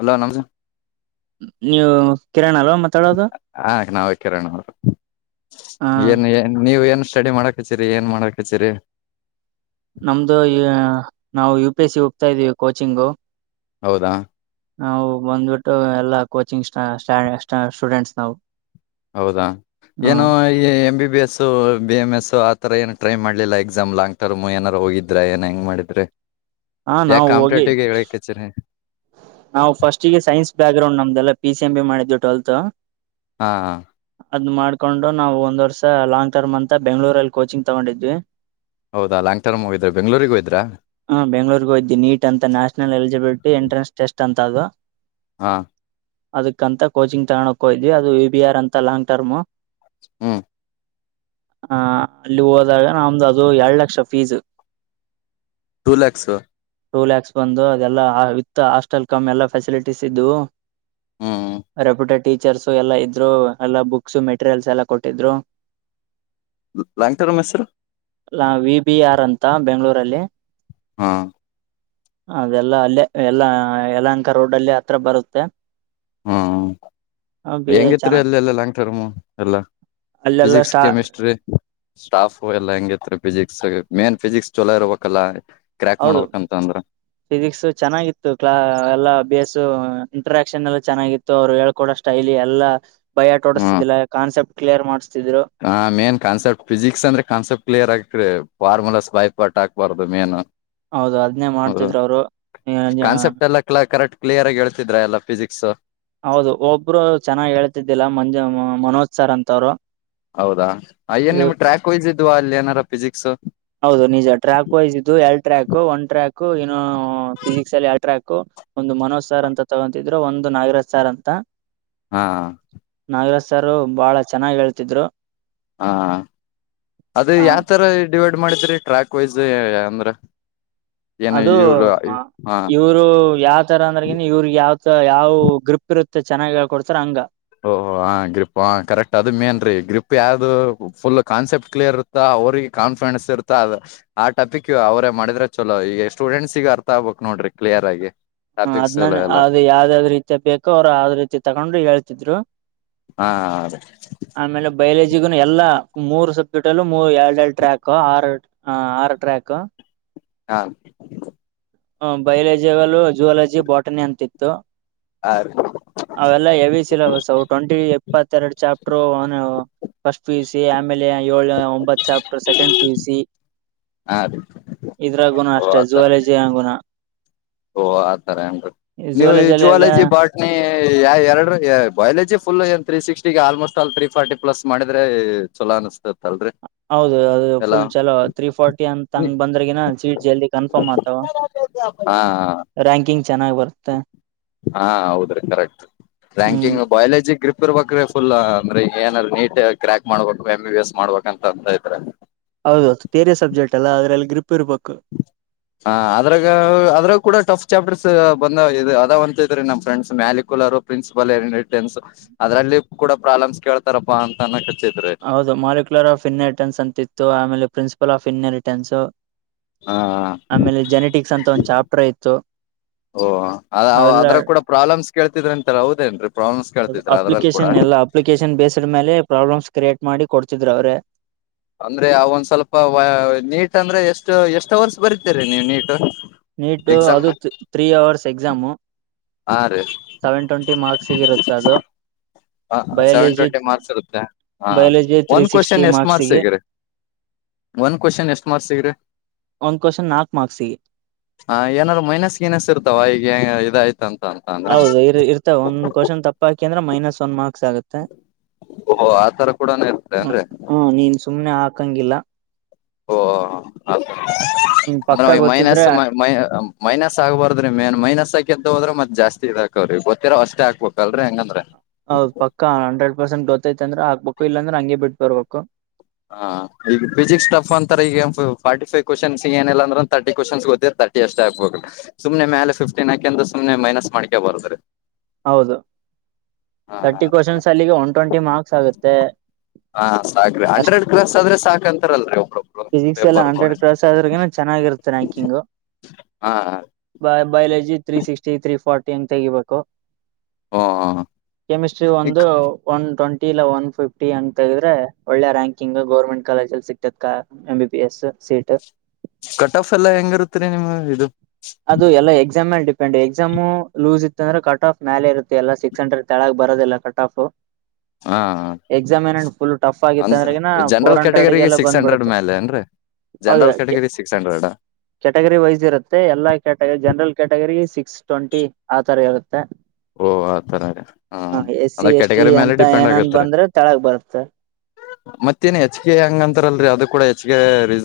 Hello ನಮಸ. ನೀವು ಕಿರಣ್ ಅಲ್ವಾ ಮಾತಾಡೋದು. ಹ ನಾವೇ ಕಿರಣ್ ಅವರು ಹ ಏನ್ ನೀವು ಏನ್. ಸ್ಟಡಿ ಮಾಡಕ್ ಹಚ್ಚೀರಿ ಏನ್ ಮಾಡಕ್ ಹಚ್ಚೀರಿ. ನಮ್ದು ನಾವು ಯು ಪಿ ಎಸ್ ಸಿ ಹೋಗ್ತಾ ಇದೀವಿ ಕೋಚಿಂಗು. ಹೌದಾ. ನಾವು ಬಂದ್ಬಿಟ್ಟು ಎಲ್ಲಾ ಕೋಚಿಂಗ್್ಟ್ಟ ಸ್ಟೂಡೆಂಟ್ಸ್ ನಾವು. ಹೌದಾ ಹ ಏನು ಈ A B. B S B M S ಆತರ ಏನು ಟ್ರೈ ಮಾಡ್ಲಿಲ್ಲ ಎಕ್ಸಾಮ್ ಲಾಂಗ್ ಟರ್ಮ್ ಏನಾರು ಹೋಗಿದ್ರೆ ಏನ ಹೆಂಗ ಮಾಡಿದ್ರೆ. ಹಾ ಏನ್ ನಾವು ಹೋಗಿ ಕಂಪ್ಯೂತಿಟಿವ್ ಹೇಳಕ್ ಅಚ್ರಿ. ನಾವು ಫಸ್ಟ್ಿಗೆ ಸೈನ್ಸ್ ಬ್ಯಾಕ್ ಗ್ರೌಂಡ್ ನಮ್ದಲ್ಲ ಪಿ ಸಿ ಎಂ ಬಿ ಮಾಡಿದ್ದು ಟ್ವೆಲ್ತ್. ಹಾ ಹ. ದ್ ಮಾಡ್ಕೊಂಡು ನಾವು ಒಂದ್ ವರ್ಷ ಲಾಂಗ್ ಟರ್ಮ್ ಅಂತ ಬೆಂಗಳೂರಲ್ಲಿ ಕೋಚಿಂಗ್ ತಗೊಂಡಿದ್ವಿ. ಹೌದಾ ಲಾಂಗ್ ಟರ್ಮ್ ಹೋಗಿದ್ರೆ ಬೆಂಗ್ಗಳೂರಿಗೆಗ ಹೋ ಇದ್ರಾ. ಹಾ ಬೆಂಗ್ೂರ್ಗೋಯ್ದ ನೀಟ್ ಅಂತ ನ್ಯಾಷನಲ್ ಎಲಿಜಿಬಿಲಿಟಿ ಎಂಟೆನ್ಸ್ ಟೆಸ್ಟ್ ಅಂತ ಅದು. ಹಾ. ಅದಕ್ಕಂತ ಕೋಚಿಂಗ್ ತಗೊಂಡಕ್ ಹೋದ್ವಿ ಅದು ಯ ಬಿ ಆರ್ ಅಂತ ಲಾಂಗ್ ಟರ್ಮ್. ಹ್ಮ್. ಆಹ ಅಲ್ಲಿ ಹೋದಾಗ ನಮ್ದ ಅದು ಎರಡು lakh fees. Two ಲಲೆಕ್ಸ್. Two lakhs ಬಂದು ಅದೆಲ್ಲ ವಿತ್ ಹಾಸ್ಟೆಲ್ ಕಮ್ಮಿ ಎಲ್ಲಾ ಫೆಸಿಲಿಟೀಸ್ ಇದವು. ಹ್ಮ್ ರೆಪ್ಯುಟೆಡ್. ಟೀಚರ್ಸ್ ಎಲ್ಲಾ ಇದ್ರು ಎಲ್ಲಾ ಬುಕ್ಸ್ ಮೆಟೀರಿಯಲ್ಸ್ ಎಲ್ಲ ಕೊಟ್ಟಿದ್ರು. ಲಾಂಗ್ ಟರ್ಮ್ ಹೆಸರು ಅಲ್ಲಾ ವಿ ಬಿ ಆರ್ ಅಂತ ಬೆಂಗಗಳೂರಲ್ಲಿ. ಹಾ. ಅದೆಲ್ಲ ಅಲ್ಲೇ ಎಲ್ಲ ಯಏಲಂಕ ರೋಡ್ ಅಲ್ಲಿ ಹತ್ರ ಬರುತ್ತೆ. ಹ್ಮ ಬಿ ಹೆಂಗಿತ್ರಿ ಚೆನ್ನಾಗಿ ಅಲ್ಲ ಎಲ್ಲ ಲಾಂಗ್ ಟರ್ಮು ಎಲ್ಲಾ. ಅಲ್ಲೆಲ್ಲ ಫಿಸಿಿಕ್ಸ್ ಸ್ಟಾ ಕೆಮಿಸ್ಟ್ರಿ ಸ್ಟಾಫ್ ಎಲ್ಲ ಹೆಂಗತ್ರಿ ಫಿಜಿಕ್ಸ್ ಮೇನ್ ಫಜಿಕ್ಸ್ ಚಲೋ ಇರರುವಬೇಕಕ್ಕಲ್ಲ ಹೌದು ಫಿಸಿಕ್ಸ್ ಚೆನ್ನಾಗಿತ್ತು ಕ್ಲಾ ಎಲ್ಲಾ ಅಭ್ಯಾಸ ಇಂಟ್ರಾಕ್ಷನ್ ಎಲ್ಲ ಚೆನ್ನಾಗಿತ್ತು ಅವ್ರು ಹೇಳ್ಕೊಡೋ ಸ್ಟೈಲಿ ಎಲ್ಲ ಬಯಾಟೋಡಿಸ್ತಿದಿಲ್ಲ ಕಾನ್ಸೆಪ್ಟ್ ಕ್ಿಯರ್ ಮಾಡಸ್ ಹಾ ಮೇನ್ ಕಾನ್ಸೆಪ್ಟ ಫಿಸಿಕ್ಸ್ ಅಂದ್ರೆ ಕಾನ್ಸೆಪ್ ಕ್ಲಿಯರ್ ಆಗ್ತರಿ ಫಾರ್ಮುಲಸ್ ಬೈಪಾಟ್ ಹಾಕ್ಬಾರ್ದು ಮೇನು ಹೌದು ಅದ್ನೇ ಹೌದು ಮಾಡ್ತಿದ್ರು ಅವರು ಕಾನ್ಸೆಪ್ಟ್ ಎಲ್ಲ ಕಲ ಕರೆಕ್ಟ್ ಕ್ಲಿಯರ್ ಆಗ ಹೇಳ್ಿದ್ರ ಎಲ್ಲ ಫಿಸಿಕ್ಸ್ ಹೌದು ಒಬ್ರು ಚೆನ್ನಾಗ್ ಹೇಳ್ತಿದ್ದಿಲ್ಲ ಮಂಜು ಮನೋಜ್ ಸರ್ ಅಂತವ್ರು ಹೌದಾ ಅಯ್ಯನ್ ಇವ್ ನಿಮ್ ಟ್ರ್ಯಾಕ್ ವೈಸ್ ಇದ್ವಾ ಅಲ್ಲಿ ಏನಾರ ಫಿಸಿಕ್ಸ್ ಹೌದು ನಿಜ ನ್ನು ಫಿಸಿಕ್ಸ್ ಅಲ್ಲಿ ಅಲ್ಟ್ರಾ ಹಕು ಒಂದು ಮನೋಜ್ ಸಾರ್ ಅಂತ ತಗೊತಿದ್ರು ಒಂದು ನಾಗರಾಜ್ ಸಾರ್ ಅಂತ ಹಾ ನಾಗರಾಜ್ ಸಾರ ಬಹಳ ಚೆನ್ನಾಗಿ ಹೇಳ್ತಿದ್ರು ಹಾ ಅದು ಆ ಯಾವ ತರ ಡಿವೈಡ್ ಮಾಡಿದ್ರಿ ಟ್ರ್ಯಾಕ್ ವೈಸ್ ಅಂದ್ರ ಏನು ಅದು ಇವರು ಆ, ಇವ್ರು ಯಾವ್ ತರ ಅಂದ್ರಗನ ಇವ್ರ ಯಾವ್ತ ಯಾವ್ ಗ್ರೂಪ್ ಇರುತ್ತೆ ಚೆನ್ನಾಗಕ ಕೊಡ್ತಾರ ಹಂಗ ಓಹ ಹ ಗ್ರಿಪ್ ಹ ಕರೆಕ್ಟ್ ಅದು ಮೇನ್ ರೀ ಗ್ರಿಪ್ ಯಾವ್ದು ಫುಲ್ ಕಾನ್ಸೆಪ್ಟ್ ಕ್ಲಿಯರ್ ಇರುತ್ತಾ ಅವ್ರಿಗೆ ಕಾನ್ಫಿಡೆನ್ಸ್ ಇರ್ತದೆ ಆಟಪಿಕ್ ಅವರೇ ಮಾಡಿದ್ರೆ ಚಲೋ ಈಗ ಸ್ಟೂಡೆಂಟ್ಸ್ ಗ ಅರ್ಥ ಆಗ್ಬೇಕು ನೋಡಿ ನೋಡ್ರಿ ಕ್ಲಿಯರ್ ಆಗಿ ಹ ಟಾಪಿಕ್ಸ್ ಎಲ್ಲ ಅದ್ನನ್ ಎಲ್ಲ ಅ್ ಯಾವ್ದ ಯಾವ್ ರೀತ ಬೇಕೋ ಅವ್ರು ಯಾವ್ದ್ ರೀತಿ ತಕೊಂಡ್ರು ಹೇಳ್ತಿದ್ರು ಹಾ ಹೌದ ಗ ಎಲ್ಲಾ ಮೂರು ಸಬ್ಜೆಕ್ಟ್ಲ್ಲೂ ಮೂ ಎರಡು ಎರಡ್ ಟ್ರ್ಯಾಕ್ ಆರು ಆರ್ ಟ್ರ್ಯಾಕ್ ಹಾ ಹ್ಮ ಬಯಲಜಿಲ್ಲ ಜುವಲಜಿ ಬಾಟನಿ ಅಂತಿತ್ತು ಹ ಅವೆಲ್ಲ ಎವಿ ಸಿಲೆಬಸ್ ಅವು ಟ್ವೆಂಟಿ ಎಪ್ಪತ್ತೆರಡು chapter first P U C ಆಮೇಲೆ ಏಳ ಒಂಬತ್ chapter second P U C ಹಾ ರೀ ಓ ಅಷ್ಟ ಆತರ ಜುುವಾಲಜಿ ಆಂಗುಣ ಓ ಆಥರ ನ್ು ನೀವು ಈ ಜುವಾಲಜಿಯಲ್ಲಿ ಎಲ್ಲ ಜುವಾಲಜಿ ಬಟ್ನ ಎರಡು ಬಯಾಲಜಿ ಫುಲ್ ಏನ್ ತ್ರೀ ಸಿಕ್ಸ್ಟಿ ಆಲ್ಮೋಸ್ಟ್ ಅಲ್ ತ್ರೀ ಫಾರ್ಟಿ ಪ್ಲಸ್ ಮಾಡಿದ್ರೆ ಚಲೋ ಅ ಅಸ್ತತ್ ಅಲ್ರರಿ ಹೌದು ಅದು ಫುಲ್ ಚಲೋ ತ್ರೀ ಫೋರ್ಟಿ ಅಂತಂಗ ಬಂದ್ರಗಿನ ಸೀಟ್ ಜಲ್ದಿ ಕನ್ಫರ್ಮ್ ಆತಾವ ಹಾ ರ್ಯಾಂಕಿಂಗ್ ಚೆನ್ನಾಗ್ ಬರುತ್ತೆ ಹಾ ಹೌದ್ರೀ ಕರೆಕ್ಟ್ ಹ್ಮ್ ರ್ಯಾಂಕಿಂಗ್ ಬಯಾಲಜಿ ಗ್ರಿಪ್ ಇರ್ಬ್ರ ಫುಲ್ ಅಂದ್ರೆ ಏನಾದಾರ ನೀಟ್ ಕ್ರ್ಯಾಕ್ ಮಾಡ್ಬೇಕು ಎಮ್ ಬಿ ಬಿ ಎಸ್ ಮಾಡ್ಬೇಕ ಅಂತ ಅಂತತ್್ರ ಹೌದು ಥಿಯರಿ ಸಬ್ಜೆಕ್ಟ್ ಅಲ್ಲ ಅದ್ರಲ್ಲಿ ಗ್ರಿಪ್ ಇರ್ಬೇಕು ಹ ಅದ್ರಾಗ ಅದ್ರಾಗ ಕೂಡ ಟಫ್ ಚಾಪ್ಟರ್ಸ್ ಬಂದ ಇ ಅದ ಅಂತ ಇದ್ರೀ ನಮ್ ಫ್ರೆಂಡ್ಸ್ ಮ್ಯಾಲಿಕುಲರ್ ಪ್ರಿನ್ಸಿಪಲ್ ಏೆನ್ಸ್ ಅದರಲ್ಲಿ ಸ್ಪ್ ಕೂಡ ಪ್ರಾಬ್ಲಮಸ್ ಕೇಳ್ತಾರಪ್ಪಾ ಅಂತ ಅ ಹೌದು ಮಾಲ್ಕ್ಯುಲರ್ ಆಫ್ ಇನ್ನರಿಟನ್ಸ್ ಅಂತಿತ್ತು ಆಮೇಲೆ ಪ್ರಿನ್ಸಿಪಲ್ ಆಫ್ ಇನ್ನರಿಟನ್ಸ್ ಹಾ ಆಮೇಲೆ ಜೆನೆಟಿಕ್ಸ್ ಅಂತ ಒಂದ್ ಚಾಪ್ಟರ್ ಇತ್ತು ಓಹ ಅದ ಅವೆಲ್ಲ ಅದ್ರ ಕೂಡ ಪ್ರಾಬ್ಲಮ್ಸ್ ಕೇಳ್ತಿದ್ರ ಅಂತರ ಹೌದೇನ್ರೀ ಅಪ್ಲಿಕೇಶನ್ ಎಲ್ಲಾ ಅಪ್ಲಿಕೇಶನ್ ಬೇಸ್ಡ್ ಮೇಲೆ ಪ್ರಾಬ್ಲಮ್ಸ್ ಕ್ರಿಯೇಟ್ ಮಾಡಿ ಕೊಡ್ತಿದ್ರು ಅವ್ರೆ ಅಂದ್ರೆ ಅವ ಒಂದ್ ಸ್ವಲ್ಪ ನೀಟ್ ಅಂದ್ರೆ ಎಷ್ಟು ಎಷ್ಟ ವರ್ಷ ಬರಿತೀರಿ ನೀವ್ ನೀಟ್ ನೀಟು ಎಕ್ಸಾಮ್ ಅದು ತ್ರೀ ಅವರ್ಸ್ ಎಕ್ಸಾಮು ಹಾ ರೀ ಸೆವೆನ್ ಟ್ವೆಂಟಿ ಮಾರ್ಕ್ಸ್ಗಿರುತ್ತೆ ಅದು [inaudible] ಹ ಸೆವೆನ್ ಬಯಾಲಜಿ ಟ್ವೆಂಟಿ ಮಾರ್ಕ್ಸ್ ಇರುತ್ತೆ ಹ ಬಯಾಲಜಿ ತ್ರೀ ಒಂದ್ ಸಿಕ್ಸ್ಟಿ ಕ್ವಶನ್ ಎಷ್ಟ್ ಮಾರ್ಕ್ಸ್ ಗೆ ಹೇಗಿರಿ ಒಂದ ಕ್ವಶನ್ ಎಷ್ಟ ಮಾರ್ಕ್ ಸಿಗ್ರಿ ಒಂದ್ ಕ್ವಶನ್ ನಾಲ್ಕು ಮಾರ್ಕ್ಸ್ ಗೆ ಹ ಏನಾದ್ರು ಮೈನಸ್ ಗಿನಸ್ ಇರ್ತವ ಈಗ ಇದಯ್ತ ಹೌದು ಇ ಇರ್ತವೆ ಒಂದ್ವಶನ್ ತಪ್ಪ ಹಾಕಿ ಅಂದ್ರೆ ಮೈನಸ್ ಒಂದ ಮಾರ್ಕ್ ಓಹೋ ಆತರ ಕೂಡನು ಇರುತ್ತೆ ಏನ್ರಿ ನೀನ್ ಸುಮನೆ ಹಾ ಹಕಂಗಿಲ್ಲ ಓ ಅ [unintelligible] ನಿನ್ ಅಂದ್ರ ಪಕ್ಕ ಮೈನಸ್ ಗೊತ್ತಿದ್ರೆ ಮೈನಸ್ ಆಗ್ಬಾರ್ದ್ರಿ ಮ ಮೈನಸ್ಕ ಎದ್ದ ಹೋದ್ರೆ ಮತ್ತೆ ಜಾಸ್ತಿ ಇದಾಕವ್ರಿ ಗೊತ್ತಿರಾ ಅಷ್ಟೇ ಹಕ್ಬೇಕ ಅಲ್ರರಿ ಹೆಂಗಂದ್ರೆ ಹೌದ್ ಪಕ್ಕ ಹಂಡ್ರೆಡ್ ಪರ್ಸೆಂಟ್ ಗೊತ್ತೈತಂದ್ರೆ ಆಗ್ಬೇಕು ಇಲ್ಲಾಂದ್ರೆ ಹಂಗಗೆ ಬಿಟ್ಟ ಬರ್ಬೇಕು ಹಾ ಈ ಫಸಿಸಿಕ್ ಟಫ್ ಅಂತ ಈಗ ಫಟಿವ್ವ್ನ್ಸ್ ಏನಿಲ್ಲ ಅಂದ್ರ ತರ್ಟಿ್ಶ್ನ್ಸ್ ಗೊತ್ತಿತ ತರ್ಟಿ ಅಷ್ಟೇ ಆಗ್ಬಬೇಕು ಸು್ನೆ ಮೇಲೆ ಫಿಫ್ಟೀನ್ ಹಾಕೆಂದ್ರ ಸುಮ್ನೆ ಮೈನಸ್ ಮಾಡಕ ಬಾರಾರೆ ಹೌದು ತರ್ಟಿ ಕ್ವಶನ್ಸ್ ಅಲ್ಲಿಗೆ ಒನ್ ಟ್ವೆಂಟಿ ಮಾರ್ಕ್ಸ್ ಆಗುತ್ತೆ ಹಾ ಸಾಕ್ರಿ ಅಷ್ಟ್ ಹಂಡ್ರೆಡ್ ಗ್ಲಸ್ ಆದ್ರೆ ಸಾಕಂತ ಫಿಸಿಕ್ಸ್ ಎಲ್ಲ ಹಂಡ್ರೆಡ್ ಕ್ರಾಸ್ ಆದ್ರಗ ಚೆನ್ನಾಗಿರುತ್ತೆ ರ್ಯಾಂಕಿಂಗು ಹಾ ಬ biology three sixty three forty ಅಂತ ತೆಗಿಬೇಕು ಹ ಕೆಮಿಸ್ಟ್ರಿ ಈ ಒಂದು ಒನ್ ಟ್ಂಟಿ ಒನ್ ಫಿಫ್ಟಿ ಅಂತ ಹೇಳಿದೆ ಒಳ್ಳೆ ರ್ಯಾಂಕಿಂಗ್ ಗೌರ್ಮೆಂಟ್ ಕಾಲೇಜ ಅಲ್ಲಿ ಸಿಕ್ತತ್ ಕಾ M B B S seat cut off ಎಲ್ಲಾ ಹೆಂಗ ಇರುತ್ತರಿ ನಿಮ್ಗೆ ಇದು ಅದು ಎಲ್ಲಾ ಎಕ್ಸಾಮ್ಲ್ಲಿ ಡಿಪೆಂಡ್ ಎಕ್ಸಾಮು ಲೂಸ್ ಇ ಇಂದ್ರೆ ಕಟ್ ಆಫ್ ಮಾಲಲೆ ಇರುತ್ತೆ ಎಲ್ಲ ಸಿಕ್ಸ್ ಹಂಡ್ರೆಡ್ ತೆಳಗ್ ಬರೋದಿಲ್ಲ ಕಟ್ ಆಫ್ ಹಾ ಎಕ್ಸಾಮ್ ಏನೇನು ಫುಲ್ ಟಫ್ ಆಗಿತ್ತ ಅಂದ್ರ ಅಂದ್ರೆನ ಫೋರ್ ಜನರಲ್ ಕ್ಯಾಟಗರಿಗೆ ಹಂಡ್ರೆಡ್ಗೆಲ್ಲ ಸಿಕ್ಸ್ ಹಂಡ್ರೆಡ್ ಬಂದ್ಬಿಡುತ್ತೆ ಮೇಲೆ ಏನ್ರೀ ಹೌದ general category six hundred category wise ಇರುತ್ತೆ ಎಲ್ಲ category general category six twenty ಆ ತರ ಇರುತ್ತೆ ಓ ಆತರ ರೀ ಹ್ಮ ಹ ಎಸ್ಸ ಅದ್ರ ಎಸ್ಟಿ ಕ್ಯಾಟಗರಿ ಮೇಲೆ ಅಂತ ಡಿಪೆಂಡ್ ಏನನ್ ಆಗತ್ರಿ ಬಂದ್ರೆ ತಳಗ ಬರುತ್ತ ಮತ್ತೇನ್ ಹೆಚ್ಗೆ ಹೆಂಗಂತಾರಲ್ರಿ ಅದು ಕೂಡ ಹೆಚ್ಗೆ ರೀ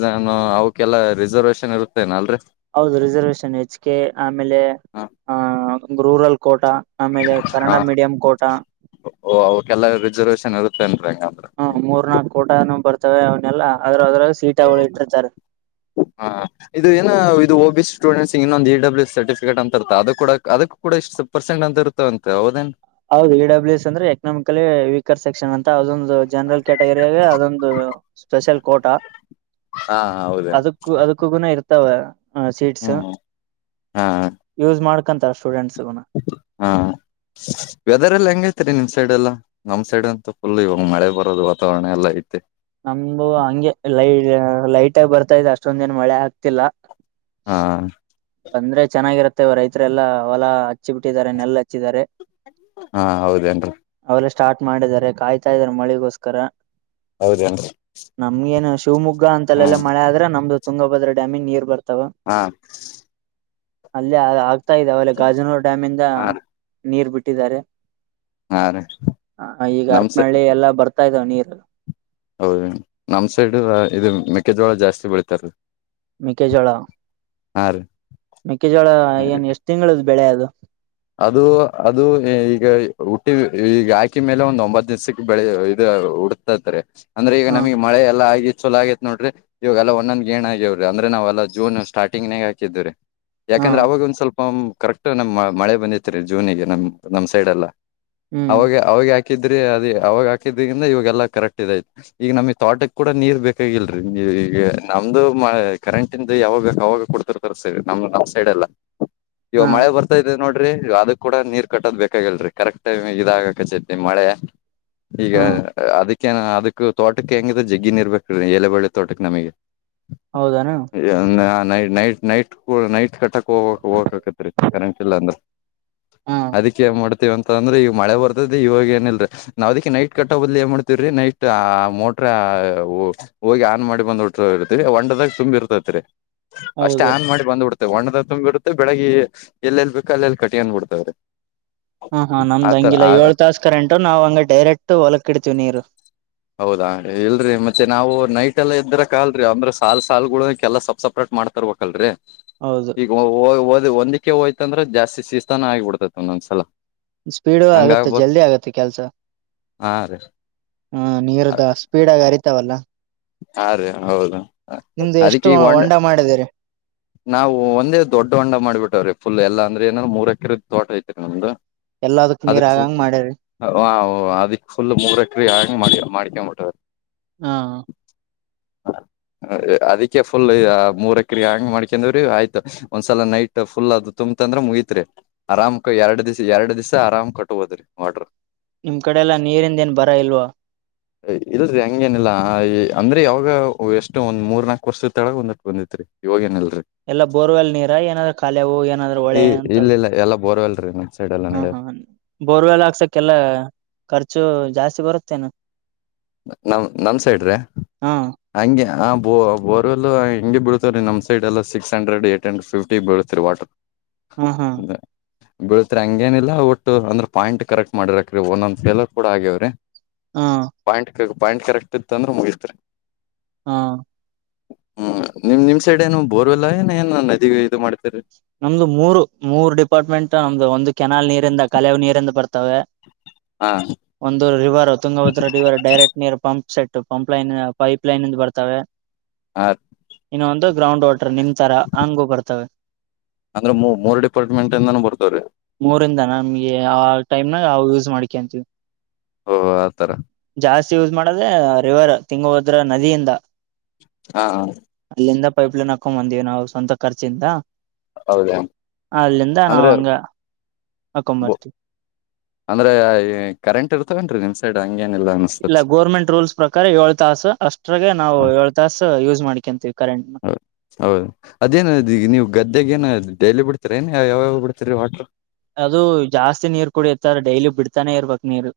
ಅವಕಲ್ಲಾ ರಿಸರ್ವೇೇಶನ್ ಇರುತ್ತ ಅನಲ್ರಿ ಹೌದು ರಿಸರ್ವೇಶನ್ ಹೆಚ್ ಕೆ ಆಮೇಲೆ ಹ ಆ ರೂರಲ್ ಕೋಟ ಆಮೇಲೆ ಕನ್ನಡ ಮೀಡಿಯಂ ಕೋಟ ಓ ಅವಕ್ಕೆಲ್ಲ ರಿಸರ್ವೇೇಶನ್ ಇರುತ್ತೆನ್ ಹೆಂಗ ಅಂದ್ರ ಹ ಮೂರ್ನಾಾಲ್ಕು ಕೋಟಾನು ಬರ್ತವೆ ಅವನ್ನಲ್ಲ ಹಾ ಇದು ಏನ ಇದು ಒ ಬಿ ಸಿ ಸ್ಟೂಡೆಂಟ್ಸ್ ಇನ್ನೊಂದು ಇ ಬ್ಲ್ಯ ಸರ್ಟಿಫಿಕಟ್ ಅಂತ ಇ ಅದು ಕೂಡ ಅದಕ್ಕೂ ಇಷ್ಟ ಪಾರ್ಸೆಟ್ ಅಂತ ಇತ್ತ ಅಂತ ಹದೇನ್ ಹೌದು ಇಡಬ್ಲ್ಯೂ ಎಸ್ ಅಂದ್ರೆ ಎಕನಾಮಿಕಲಿ ವೀಕರ್ ಸೆಕ್ಷನ್ ಅಂತ ಅದೊಂದು ಜನರಲ್ ಕ್ಯಾಟಗರಿಗ ಅದೊಂದು ಸ್ಪೆಷಲ್ ಕೋಟ ಹಾ ಹೌದು ಅದಕ್ಕ ಅದಕ್ಕ ಇ ಇತವೆ ಚೀಟ್ಸ್ ಹ್ಮ್ ಹಾ ಯೂಸ್ ಮಾಡ್ಕೊಂತಾರ ಸ್ಟೂಡೆಂಟ್ಸ್ ಹಾ ವೆದರ್ ಎಲ್ಲ ಹೆಂಗ ಐತೆ ರರಿ ನಿಮ್ ಸೈಡ್ ಎಲ್ಲ ನಮ್ ಸೈಡ್ ಅಂತ ಫುಲ್ ಇವಾಗ ಮಳೆ ಬರೋದು ವಾತಾವರಣ ಎಲ್ಲ ಐತೆ ನಮ್ದು ಹಂಗೆ ಲೈ ಲೈಟ್ ಆಗ ಬರ್ತಾ ಇದೆ ಅಷ್ಟೊಂದ ದಿನ ಮಳೆ ಆಗ್ತಿಲ್ಲ ಹಾ ಅಂದ್ರೆ ಚೆನ್ನಾಗಿರುತ್ತೆ ಇ ರೈತರೆ ಎಲ್ಲ ಹೊಲ ಹಚ್ಚಿ ಬಿಿಟ್ಟಿದ್ದಾರೆ ನೆಲ್ ಹಚ್ಚಿದ್ದಾರೆ ಹಾ ಹೌದೇನ್ರಿ ಅವೆಲ್ಲ ಸ್ಟಾರ್ಟ್ ಮಾಡಿದ್ದಾರೆ ಕಾಯ್ತಾ ಇದಾರೆ ಮಳಿಗೋಸ್ಕರ ಹೌದೇನು ಶಿವಮೊಗ್ಗ ಅಂತಲ್ಲ ಮಳೆ ಆದ್ರೆ ನಮ್ದುಂಗಭದ್ರ ಡ್ಯಾಮಿಗೆ ನೀರ್ ಬತ್ತೆ ಹಾ ಅಲ್ಲೇ ಆಗ್ತಾ ಇದ ಅವಲ್ಲ ಗಾಜನೂರ್ ಡ್ಯಾಮ ಇಂದ ಹಾ ರೀ ನೀರ್ ಬಿಟ್ಟ ಇಟ್ಟ ಹಾ ರೀ ಹ ಈಗ ನಮ್ ಸೈ ಅರಪನಹಳ್ಳಿ ಎಲ್ಲ ಬರ್ತಾ ಇದಾವ ನೀರ ಹೌದ ನಮ್ ಸೈಡ್ ಇದು ಮೆಕ್ಕೆಜೋಳ ಜಾಸ್ತಿ ಬೆಳಿತಾರ ಮೆಕ್ಕೆೆಜೋಳ ಮೆಕ್ಕೆೆಜೋಳ ರೀ ಏನ್ ಎಷ್ಟ್ ತಿಂಗಳದ ಬೆಳೆ ಅದು ಅದು ಅದು ಈಗ ಹುಟ್ಟಿ ಈಗ ಹಾಕಿ ಮೇಲೆ ಒಂದ್ ಒಂಬತ್ ದಿವ್ಸಕ್ಕೆ ಬೆಳ ಇದು ಉಡ್ತಾತಾರೆ ಅಂದ್ರೆ ಈಗ ಹ ನಮಗೆ ಮಳೆ ಎಲ್ಲ ಆಗಿ ಚಲ ನೋಡ್ರಿ ಇವಾಗ ಎಲ್ಲ ಒಂದೊಂದ್ ಗಏನ್ ಆಗ್ಯವ್ರಿ ಅ್ರ ನಾವೆಲ್ಲ ಜೂನ್ ಸ್ಟಾರ್ಟಿಂಗ್ ನೇ ಹಾಕಿದ್ರಿ ಯಾಕಂದ್ರೆ ಹ್ಮ್ ಅವಾಗ ಒಂದ್ ಸ್ವಲ್ಪ ಕರೆಕ್ಟ್ ನಮ್ ಮಳೆ ಬಂದಿತ್ರಿ ಜೂನಿಗೆ ನಮ್ ನಮ್ ಸೈಡ್ ಎಲ್ಲಾ ಹ್ಮ್ ಅವಾಗ ಅವಾಗ ಯಾಕೆ ಹಾಕಿದ್ರಿ ಅದ ಅವಾಗ ಹಾಕಿದಿಂದ ಇವಾಗೆಲ್ಲ ಕರೆಕ್ಟ್ ಇದೈತ್ ಈಗ ನಮ್ ತೋಟಕ್ ಕೂಡ ನೀರ್ ಬೇಕಾಗಿಲ್ರರಿ ನೀ ಈಗ ನಮ್ದು ಕರೆಂಟ ಇಂದು ಯಾವಾಗ ಅವಾವಾಗ ಕೊಡ್ತಿರ್ತಾರೆ ಸರಿ ನಮ್ ನಮ್ ಸೈಡೆಲ್ಲ ಇವ ಹಾ ಮಳೆ ಬರ್ತಾ ಇದದೆ ನೋಡ್ರಿ ಅದ ಕೂಡ ನೀರ್ ಕಟ್ಟೋದ್ ಬೇಕಾಗಿಲ್ರರಿ ಕರೆಕ್ಟ್ ಟೈಮ್ ಇದಾಗಕಚತಿ ಮಳೆ ಈಗ ಹಾ ಅದಕ್ಕ ಏನ ಅದಕ್ ತೋಟಕ್ಕೆ ಹೆಂಗಿದೆ ಜಿಗ್ಗನ್ ಇರ್ಬೇಕ ರೀ ಎಏಲೆಬಳ್ಳೆ ತೋಟಕ್ಕೆ ನಮಗೆ ಹೌದಾನ ಎಂಗ ನೈ ನೈಟ್ ನೈಟ್ ನೈಟ್ ಕಟ್ಟಕ್ ಹೋಗ ಹೋಗಕಕತ್ ರೀ ಕರೆಂಟ್ ಇಲ್ಲ ಅಂದ್ರೆ ಹಾ ಅದಿ ಏನ್ ಮಾಡ್ತತಿವ ಅಂತ ಅಂದ್ರೆ ಈಗ ಮಳೆ ಬರ್ತದದೆ ಇವಾಗ ಏನಲ್ ನಾವ್ ಅದಕ್ಕೆ ನೈಟ್ ಕಟ್ಟ ಬದಲಿ ಏನ್ ಮಾಡ್ತತಿವ ನೈಟ್ ಆ ಮೋಟ್ರ ಹೋಗಿ ಆನ್ ಮಾಡಿ ಬಂದ್ ಉಟ ಇರ್ತರಿ ಒಂಡದಾಗ ಸುಂಬಿ ಇರ್ತೈತ್ರಿ ಅಷ್ಟೇ ಹೌದು ಆನ್ ಮಾಡಿ ಬಂದ್ಬಿಡ್ತವೆ ಒಣ್ಣದ ತುಂಬಿ ಇರುತ್ತೆ ಬೆಳಿಗ್ಗೆ ಎಲ್ಲೆಲ್ ಬೇಕಾ ಅಲ್ಲೆಲ್ಲಿ ಕಟಿಯನ್ ಬಿಡ್ತಾವ್ರೀ ಹಾ ಹಾ ನಮ್ದ್ ಹಂಗಿಲ್ಲ ಏಳ್ ತಾಸ ಕರೆಂಟು ನಾವ್ ಹಂಗ ಡೈರೆಕ್ಟ್ ಹೊಲಕ್ ಇಡ್ತೀವಿ ನೀರು ಹೌದಾ ಇಲ್ರಿ ಮತ್ತೆ ನಾವು ನೈಟ್ ಎಲ್ಲ ಇದ್ರಕ ಅಲ್ರಿ ಅಂದ್ರೆ ಸಾಲ್ ಸಾಲ್ಗಳಕ ಎಲ್ಲ ಸಪ್ ಸಪ್ರೇಟ್ ಮಾಡ್ತರ್ಬೇಕಲ್ರರಿ ಹೌದು ಈಗ್ ಒಂದಕ್ಕೆ ಹೋಯ್ತಂದ್ರೆ ಜಾಸ್ತಿ ಶಿಸ್ತಾನ ಆಗಿಬಿಡ್ತತಿ ಒಂದೊಂದ್ಸಲ ಸ್ಪೀಡು ಹಂಗ ಆಗತ್ತೆ ಆಗ್ಬಾರ್ದ ಜಲ್ದಿ ಆಗತ್ತೆ ಕೆಲ್ಸ ಹಾ ರೀ ಹಾ ನೀರುದ ಸ್ಪೀಡ್ ಆಗ ಅರಿತಾವಲ್ಲ ಹಾ ರೀ ಹೌದು ನಿಮ್ದು ಎಷ್ಟು ಅದಿಕ್ಕೆ ಈಗ ಹೊಂಡೆ ಹೊಂಡ ಮಾಡಿದಿರಿ ನಾವವು ಒಂದೇ ದೊಡ್ಡ ಹಂಡ ಮಾಡ್ಬಿಟ್ಟವ್ರಿ ಫುಲ್ ಎಲ್ಲ ಅಂದ್ರ ಏಾದ್ ಮೂರ್ ಎಕರೆ ತೋಟ ಐತಿರಿ ನಮ್ದು ಎಲ್ಲದಕ್ ಅದ ನೀರ್ ಆಗಂಗ ಮಾಡ್ಯರಿ ಅದಿ ಫುಲ್ ಮೂರ್ ಎಕರೆ ಆಾಗ ಮಾಡಿ ಮಾಡ ಮಟ್ಟರ್ ಹಾ ಹಾ ಅದಕ್ಕೆ ಫುಲ್ ಮೂರ್ ಎಕರೆ ಹಂಗ್ ಮಾಡ್ಕೊಂಡವ್ರೀ ಆಯ್ತು ಒಂದ್ಸಲ ನೈಟ್ ಫುಲ್ ಅದು ತುಂಬತ್ ಅಂದ್ರೆ ಮುಗತ್ರಿ ಆರಾಮ್ ಎರಡ್ ದ್ ಎರಡ್ ದಿವ್ಸ ಆರಾಮ್ ಕಟ್ಟ ಹೋದ್ರಿ ವರ್ಡ್ರ ನಿಮ್ ಕಡೆ ಎಲ್ಲಾ ನೀರಿಂದೇನ್ ಬರ ಇಲ್ವಾ ಇಲ್ರರಿ ಹಂಗೇನಿಲ್ಲ ಅಂದ್ರೆ ಯಾವಾಗ ಎಷ್ಟು ಒಂದ್ ಮೂರ್ ನಾಕ್ವರ್ಷದ ತೊಳಗ ಒಂದಟ್ಟು ಬಂದಿತ್ತುತ್ತು ಇವಾಗೇನಿಲ್ಲಲ್ಲ ಎಲ್ಲ ಬೋರ್ವೆಲ್ ನೀರ ಏನಾದ್ರ ಖಾಲಿ ಹೂವು ಏನಾದ್ರೂ ಈ ಹೊಳೆ ಅಂತ ಇಲ್ಲ ಇಲ್ಲ ಎಲ್ಲಾ ಬೋರ್ವೆಲ್ರಿ ನಮ್ ಸೈಡ್ ಎಲ್ಲಾ ಹಾ ನಡ ಹಾ ಬೋರ್ವೆಲ್ಲ ಹಾಕ್ಸಕ್ಕೆಲ್ಲ ಖರ್ಚು ಜಾಸ್ತಿ ಬರುತ್ತೆ ನೆ ನಮ ನಮ್ ಹಾ ಸೈಡಹಂಗೆ ಹ ವರೆ ಎಲ್ಲ ಹಿಂಗಗೆ ಬೀಳ್ತವ ರೀ ನಮ್ ಸೈಡ್ ಎಲ್ಲ ಸಿಕ್ಸ್ ಹಂಡ್ರಡ್ಏಟ್ ಹಂಡ್ರೆ ಫಿಫ್ಟಿ ಬೀಳ್ತರಿ ವಾಟರ್ ಹಾ ಹಾ ಬೀಳ್ತ್ರಿ ಹಂಗೇನಿಲ್ಲ ಒಟ್ಟು ಅಂದ್ರ ಪಾಯಿಂಟ್ ಕರೆಕ್ಟ್ ಮಾಡಿರಕ್ ಒಂದೊಂದ್ ಫೇಲರ್ ಕೂಡ ಆಗ್ಯವ್ರಿ ಹಾ ಪಾಯಿಂಟ್ ಕ ಪಾಯಿಂಟ್ ಕರೆಕ್ಟ್ ಇತ್ ಅಂದ್ರೆ ಮುಗತ್ರಿ ಹಾ ಹ್ಮ್ ನಿಮ್ ನಿಮ್ ಸೈಡ್ ನು ಬೋರ್ಲ್ಲ ಏನಏ ನದಿಗೆ ಇದು ಮಾಡ್ ನಮ್ದು ಮೂರು ಮೂರು ಡಿಪಾರ್ಟ್ಮೆಂಟ್ ನಮ್ದು ಒಂದು ಕೆನಾಲ್ ನೀರಿಂದ ಕಲೆವು ನೀರಿಂದ ಬರ್ತವೆ ಹಾ ಒಂದು river Tungabhadra river direct near pump set pump line pipe ಲೈನ್ಂದ ಬರ್ತವೆ ಹಾ ಇನ್ನೊಂದು ಗ್ರೌಂಡ್ ವಾಟರ್ ನಿಮ ತರ ಹಂಗು ಬರ್ತವೆ ಅಂದ್ರೆ ಮೂರ್ ಡಿಪಾರ್ಟ್ಮೆಂಟ್ ಇಂದಾನೂ ಬರ್ತವ್ರಿ ಮೂರಿಂದ ನಮ್ಗೆ ಆ ಟೈಮನಾ ಯವಾಗ ಯಸ್ ಮಾಡಿಕ ಅಂತಿವಿ ಓಹ ಆತರ ಚೋಸ್ ಮಾಡ್ರೆ ರಿವರ್ ತುಂಗವರ್ಧನ ನದಿಯಿಂದ ಹಾ ಎಂದ ಪೈಪ್ಲೈನ್ ಹಾಕೊಂಡ್ ಬಂದೀಿವವಿ ನಾವು ಸ್ವಂತ ಖರ್ಚಿಂದ ಹೌದ ಅಲ್ಲಿಂದ ನಾವಂಗ ಬ ಅಂದ್ರೆ ಕರೆಂಟ್ ಇರ್ತವನ್ರಿ ನಿನ್ ಸೈಡ್ ಹಂಗೇನಿಲ್ಲ ಇಲ್ಲ ಅನ್ಸ್ತತಿ ಗೋರ್ಮೆಂಟ್ ರೂಲ್ಸ್ ಪ್ರಕಾರ ಏಳ್ ತಾಸ ಅಷ್ಟ್ರಗೆ ನಾವು ಏಳ್ ತಾಸ ಯೂಸ್ ಮಾಡ್ಕಕಂತೀವಿವಿ ಹೌದ ಹೌದು ಅದೇನ ಈಗ ನೀವು ಗದ್ದೆೆಗೆ ಏನ ಡೈಲಿ ಬಿಡ್ತರಿ ಏ ಯಾವ ಬ ಬಿಡ್ತೀರಿ ವಾಟರ್ ಅದು ಜಾಸ್ತಿ ನೀರ್ ಕುಡಿಯತ್ತಾರ ಡೈಲಿ ಬಿಡ್ತಾನೆ ಇರ್ಬೇಕಕ್ ನೀರ್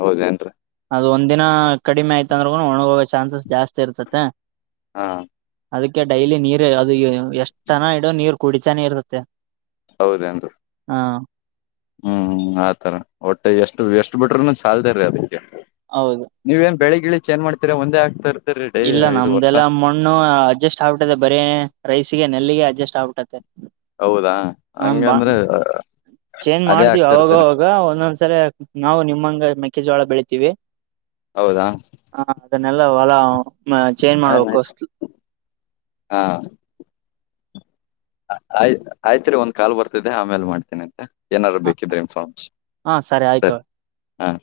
ಹೌದೇಏನ್ರಿ ಅದು ಒಂದ ದಿನ ಕಡಿಮೆ ಆಯ್ತ ಅಂದ್ರಗೂ ಒಣ ಹೋಗ್ವಾ ಚಾನ್ಸಸ್ ಜಾಸ್ತಿ ಇರ್ತತೆ ಹಾ ಅದಕ್ಕೆ ಡೈಲಿ ನೀರ್ ಅದು ಎಷ್ಟ್ ತನ ಇಡೋ ನೀರ್ ಕುಡಿತಾನೆ ಇರ್ತತ್ತೆ ಹೌದ ಎನ್ರಿ ಹಾ ಹ್ಮ್್ಮ್ ಆತರ ಒಟ್ಟೆ ಎಷ್ಟು ಎಷ್ಟ್ ಬಿಟ್ರು ನಂದ ಸಾಲಲ್ದೇ ರೀ ಅದೇ ಹೌದು ನೀವೇನ್ ಬೆಳಿಗ್ಗಿಳಿ ಚ ಏನ್ ಮಾಡ್ತೀರ ಒಂದೇ ಆಗ್ತಾರ ಇಲ್ಲ ನಮ್ದೆಲ್ಲಾ ಮಣ್ಣು ಅಡ್ಜಸ್ಟ್ ಆಗ್ಬಿಟ್ಟತೆ ಬರೀ ರೈಸಗೆ ನೆಲ್ಲಿಗೆ ಅಡ್ಜಸ್ಟ್ ಆಗ್ಬಿಟ್ಟತ್ತತೆ ಹೌದಾ ಹಂಗಂದ್ರೆ ಚೇಂಜ್ ಅದೇ ಮಾಡ್ತಿೀವಿ ಆಗ್ತಿರ್ತೀರ ಅವಾಗವಾಗ ಒಂದೊಂದ್ಸಲ ನಾವು ನಿಮ್ಮಂಗ ಮೆಕ್ಕೆಜೋಳ ಬೆಳಿತೀವಿ ಹೌದಾ ಅಲ ಚೇಂಜ್ ಮಾಡಬೇಕು ವಸ್ ಹಾ ಆಯ್ತ್ ಆಯ್ತ್ ರೀ ಒಂದ್ ಕಾಲ್ ಬರ್ತಿದ್ದೆ ಆಮೇಲೆ ಮಾಡ್ತೀನಿ ಅಂತೆ ಏನಾದುರು ಹ ಬೇಕಿದ್ರೆ ಇನ್ಫಾರ್ಮ್ಸ್ ಹಾ ಆಯ್ತು ಸರಿ ಹಾಂ